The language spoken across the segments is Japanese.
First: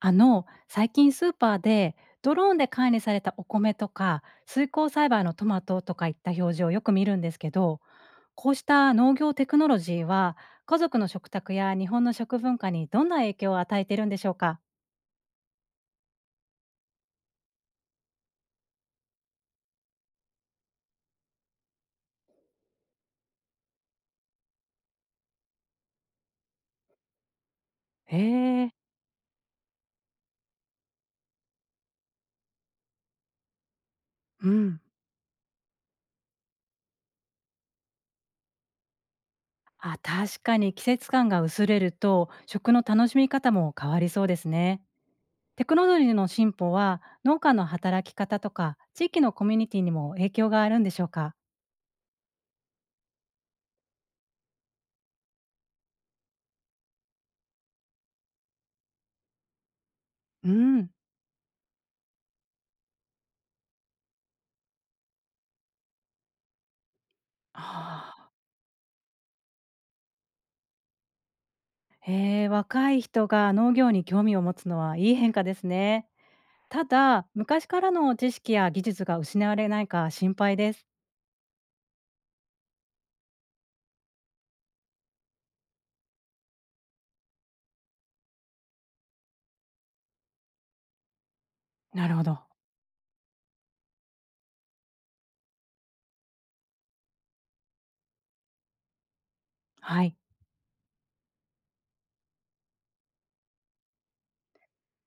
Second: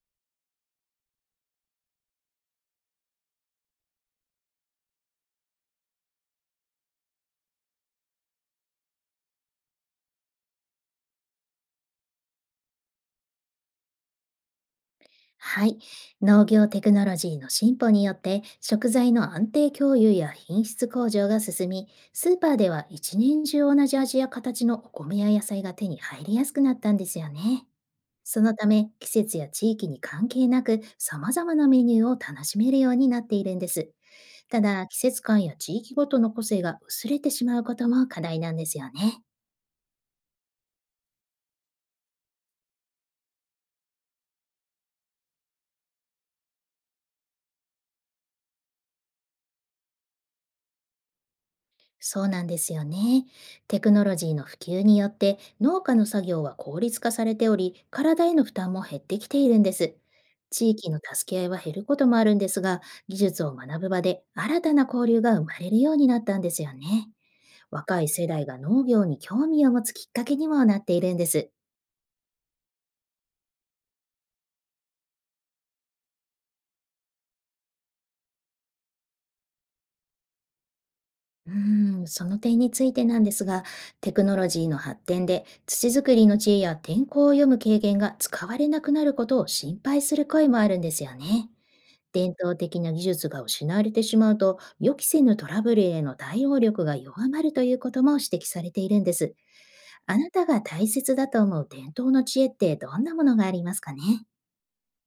最近スーパーでドローンで管理されたお米とか水耕栽培のトマトとかいった表示をよく見るんですけど、こうした農業テクノロジーは家族の食卓や日本の食文化にどんな影響を与えてるんでしょうか？はい。農業テクノロジーの進歩によって食材の安定供給や品質向上が進み、スーパーでは一年中同じ味や形のお米や野菜が手に入りやすくなったんですよね。へそのたえ、め、季節や地域に関係なく様々なメニューを楽しめるようになっているんです。うたん、だ、季節感や地域ごとの個性が薄れてしまうことも課題なんですよね。あ、確かに季節感が薄れると食の楽しみ方も変わりそうですね。テクノロジーの進歩は農家の働き方とか地域のコミュニティにも影響があるんでしょうか？そうなんですよね。テクノロジーの普及によって農家の作業は効率化されており、体への負担も減ってきているんです。う地ん。域の助け合いは減ることもあるんですが、技術を学ぶ場で新たな交流が生まれるようになったんですよね。若い世ああ、代が農業に興味を持つきっかけにもなっているんです。へえ、若い人が農業に興味を持つのはいい変化ですね。ただ、昔からの知識や技術が失われないか心配です。うーん、その点についてなんですが、テクノロジーの発展で土作りの知恵や天候を読む経験が使われなくなることを心配する声もあるんですよね。なるほ伝ど。統的な技術が失われてしまうと、予期せぬトラブルへの対応力が弱まるということも指摘されているんです。はい。あなたが大切だと思う伝統の知恵ってどんなものがありますかね。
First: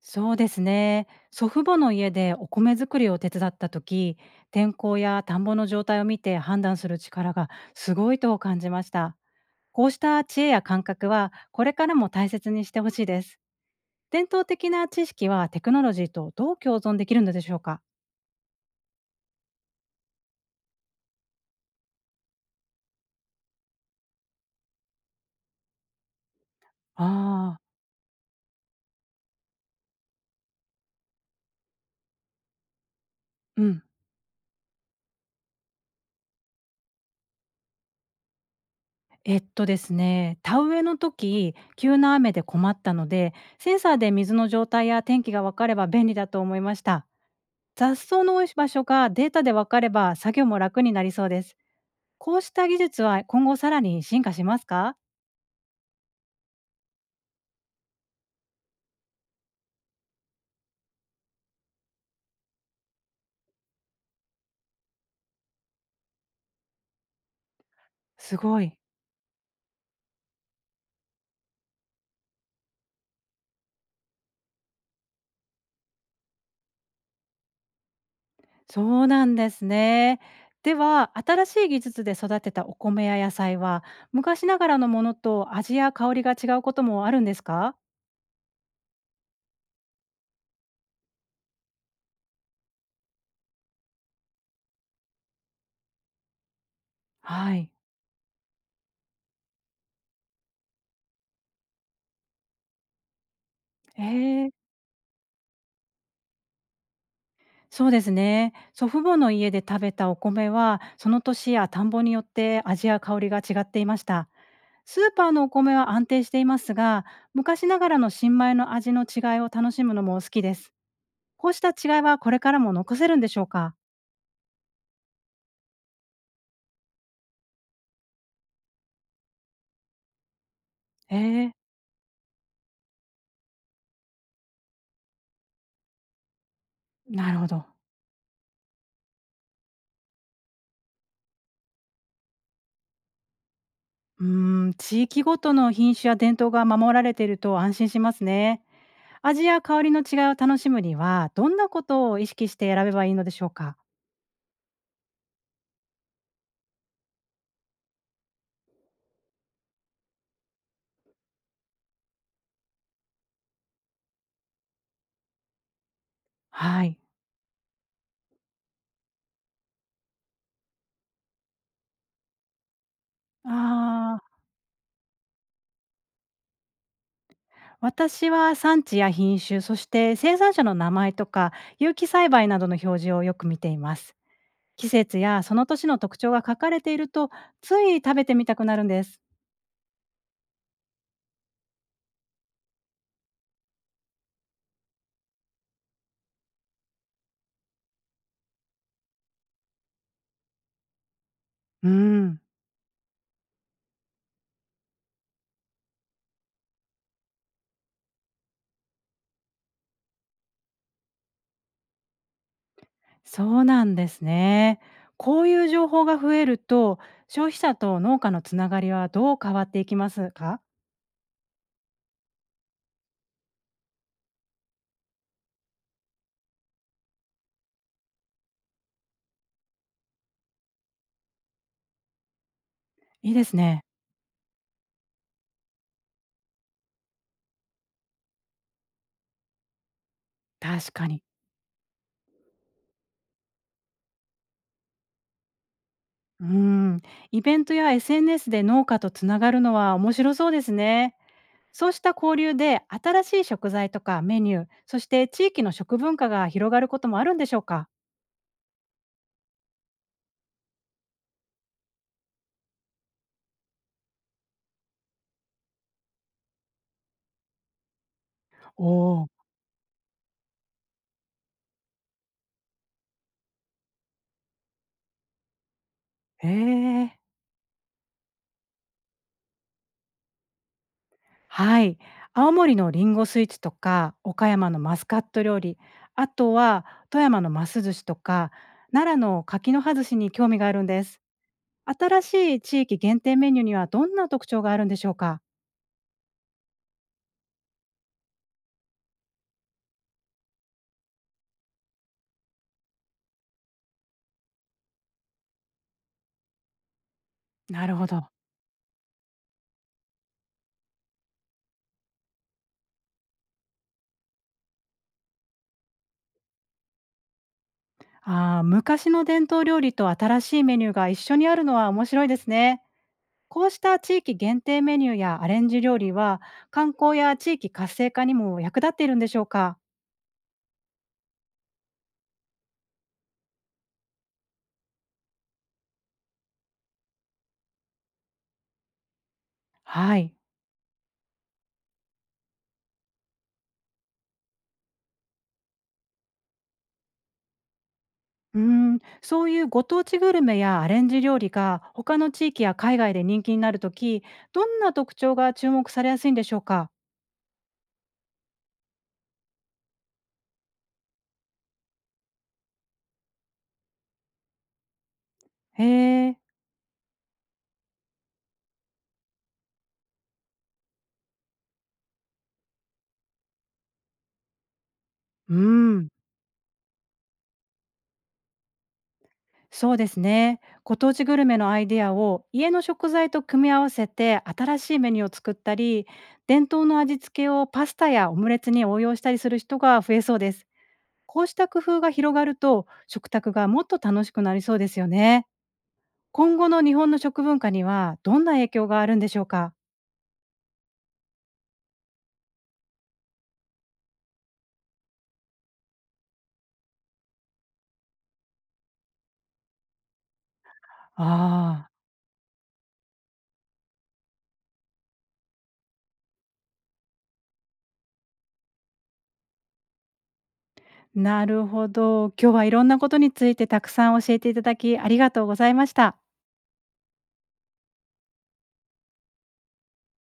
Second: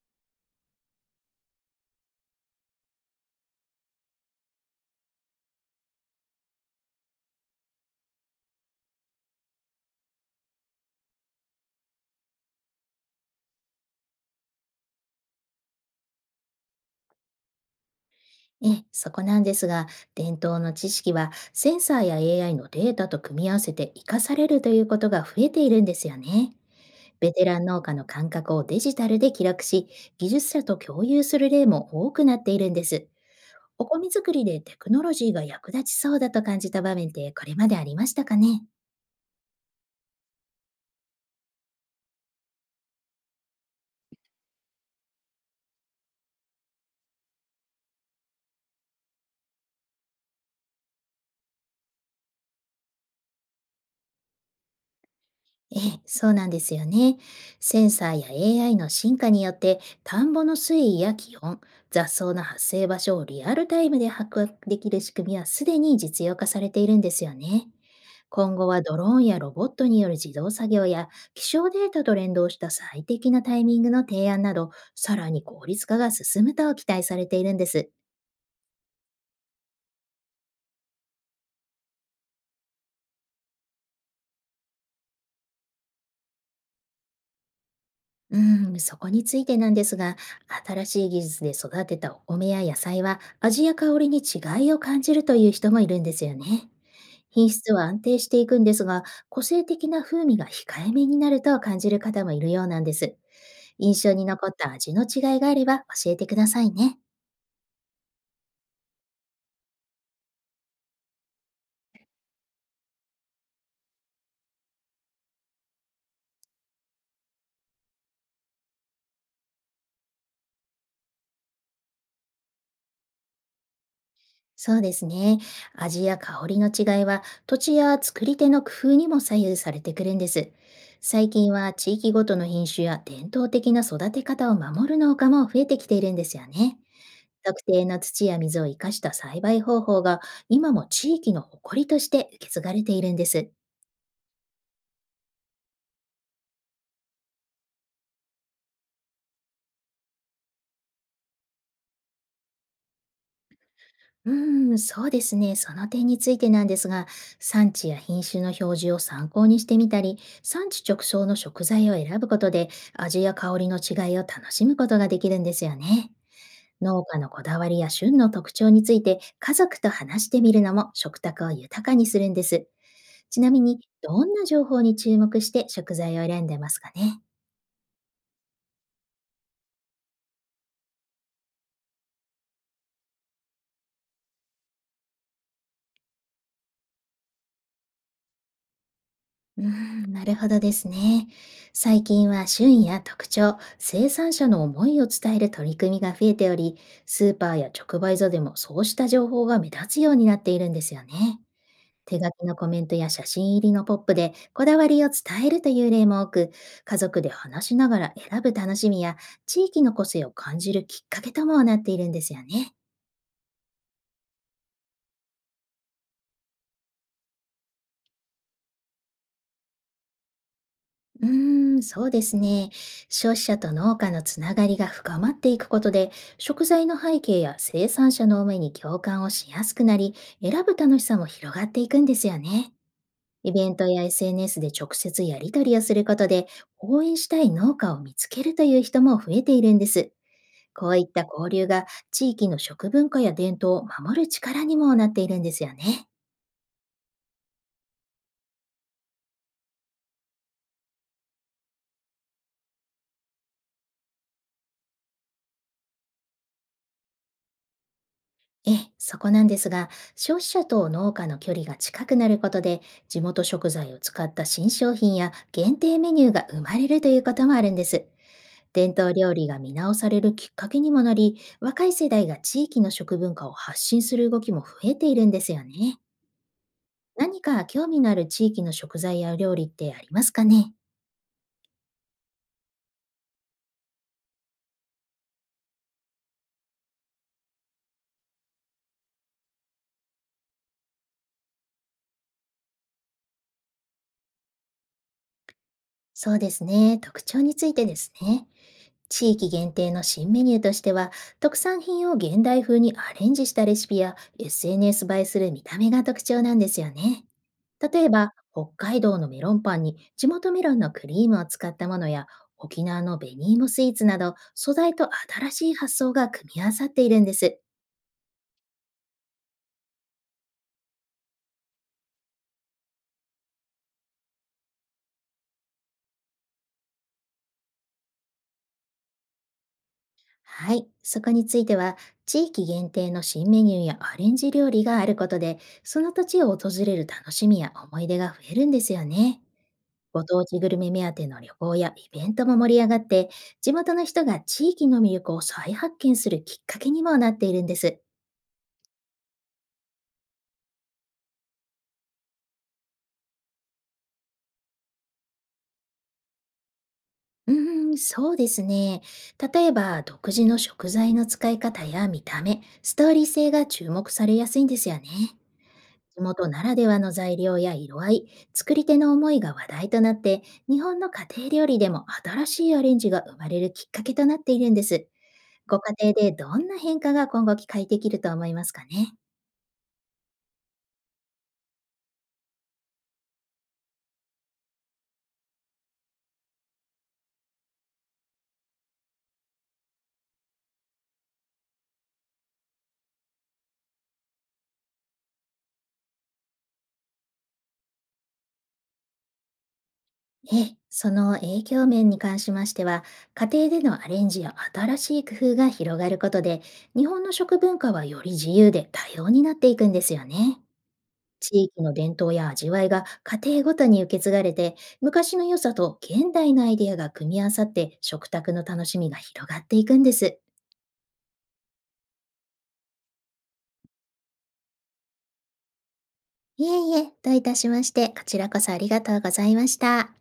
そうですね。祖父母の家でお米作りを手伝った時、天候や田んぼの状態を見て判断する力がすごいと感じました。こうした知恵や感覚はこれからも大切にしてほしいです。伝統的な知識はテクノロジーとどう共存できるのでしょうか？ええ、そこなんですが、伝統の知識はセンサーや AI のデータと組み合わせて活かされるということが増えているんですよね。ベテあランあ農家の感覚をデジタルで記録し、技術者と共有する例も多くなっているんです。ー、うん、お米作りでテクノロジーが役立ちそうだと感じた場面ってこれまでありましたかね。えっとですね、田植えの時、急な雨で困ったので、センサーで水の状態や天気がわかれば便利だと思いました。雑草の多い場所がデータでわかれば作業も楽になりそうです。こうした技術は今後さらに進化しますか？ええ、そうなんですよね。センサーや AI の進化によって、田んぼの水位や気温、雑草の発生場所をリアルタイムで把握できる仕組みはすでに実用化されているんですよね。す今ご後い。はドローンやロボットによる自動作業や気象データと連動した最適なタイミングの提案など、さらに効率化が進むと期待されているんです。そうなんですね。では、新しい技術で育てたお米や野菜は、昔ながらのものと味や香りが違うこともあるんですか？うん、そこについてなんですが、新しい技術で育てたお米や野菜は味や香りに違いを感じるという人もいるんですよね。品はい。質は安定していくんですが、個性的な風味が控えめになると感じる方もいるようなんです。印え象に残ーった味の違いがあれば教えてくださいね。そうですね。祖父母の家で食べたお米は、その年や田んぼによって味や香りが違っていました。スーパーのお米は安定していますが、昔ながらの新米の味の違いを楽しむのも好きです。こうした違いはこれからも残せるんでしょうか？そうですね。味や香りの違いは土地や作り手の工夫にも左右されてくるんです。え最え、近は地域ごとの品種や伝統的な育て方を守る農家も増えてきているんですよね。なるほ特ど。定の土や水を生かした栽培方法が今も地域の誇りとして受け継がれているんです。うーん、地域ごとの品種や伝統が守られていると安心しますね。味や香りの違いを楽しむには、どんなことを意識して選べばいいのでしょうか？うーん、そうですね。その点についてなんですが、産地や品種の表示を参考にしてみたり、産地直送の食材を選ぶことで、味や香りの違いを楽しむことができるんですよね。はい。農家のこだわりや旬の特徴について、家族と話してみるのも食卓を豊かにするんです。ちなみに、あどあ、んな情報に注目して食材を選んでますかね。私は産地や品種、そして生産者の名前とか有機栽培などの表示をよく見ています。季節やその年の特徴が書かれているとつい食べてみたくなるんです。うーん、なるほどですね。最近は旬や特徴、生産者の思いを伝える取り組みが増えており、スーパーや直売所でもそうした情報が目立つようになっているんですよね。う手書ん、きのコメントや写真入りのポップでこだわりを伝えるという例も多く、家族で話しながら選ぶ楽しみや地域の個性を感じるきっかけともなっているんですよね。そうなんですね。こういう情報が増えると消費者と農家のつながりはどう変わっていきますか？うーん、そうですね。消費者と農家のつながりが深まっていくことで、食材の背景や生産者の思いに共感をしやすくなり、選ぶ楽しさも広がっていくんですよね。いいでイすベンね。トや SNS で直接やり取りをすることで、応援したい農家を見つけるという人も増えているんです。こ確ういっかに。た交流が地域の食文化や伝統を守る力にもなっているんですよね。うん、イベントや SNS で農家とつながるのは面白そうですね。そうした交流で新しい食材とかメニュー、そして地域の食文化が広がることもあるんでしょうか？ええ、そこなんですが、消費者と農家の距離が近くなることで、地元食材を使った新商品や限定メニューが生まれるということもあるんです。お伝統お、料理が見直されるきっかけにもなり、若い世代が地域の食文化を発信する動きも増えているんですよね。へえ、何か興味のある地域の食材や料理ってありますかね。はい。青森のリンゴスイーツとか、岡山のマスカット料理、あとは富山のマス寿司とか、奈良の柿の葉寿司に興味があるんです。新しい地域限定メニューにはどんな特徴があるんでしょうか？そうですね、特徴についてですね。地域限定の新メニューとしては、特産品を現代風にアレンジしたレシピや SNS 映えする見た目が特徴なんですよね。なる例ほえど。ば、北海道のメロンパンに地元メロンのクリームを使ったものや、沖縄の紅芋スイーツなど、素材と新しい発想が組み合わさっているんです。あー、昔の伝統料理と新しいメニューが一緒にあるのは面白いですね。こうした地域限定メニューやアレンジ料理は、観光や地域活性化にも役立っているんでしょうか？はい、そこについては、地域限定の新メニューやアレンジ料理があることで、その土地を訪れる楽しみや思い出が増えるんですよね。はごい。当地グルメ目当ての旅行やイベントも盛り上がって、地元の人が地域の魅力を再発見するきっかけにもなっているんです。うーん、そういうご当地グルメやアレンジ料理が他の地域や海外で人気になるとき、どんな特徴が注目されやすいんでしょうか？うーん、そうですね。例えば、独自の食材の使い方や見た目、ストーリー性が注目されやすいんですよね。へ地え、元ならではの材料や色合い、作り手の思いが話題となって、日本の家庭料理でも新しいアレンジが生まれるきっかけとなっているんです。うーごん、家庭でどんな変化が今後期待できると思いますかね。そうですね。ご当地グルメのアイデアを家の食材と組み合わせて新しいメニューを作ったり、伝統の味付けをパスタやオムレツに応用したりする人が増えそうです。こうした工夫が広がると、食卓がもっと楽しくなりそうですよね。今後の日本の食文化にはどんな影響があるんでしょうか？ええ、その影響面に関しましては、家庭でのアレンジや新しい工夫が広がることで、日本の食文化はより自由で多様になっていくんですよね。地域ああ、の伝統や味わいが家庭ごとに受け継がれて、昔の良さと現代のアイデアが組み合わさって食卓の楽しみが広がっていくんです。なるほど。今日はいろんなことについてたくさん教えていただき、ありがとうございました。いえいえ、どういたしまして、こちらこそありがとうございました。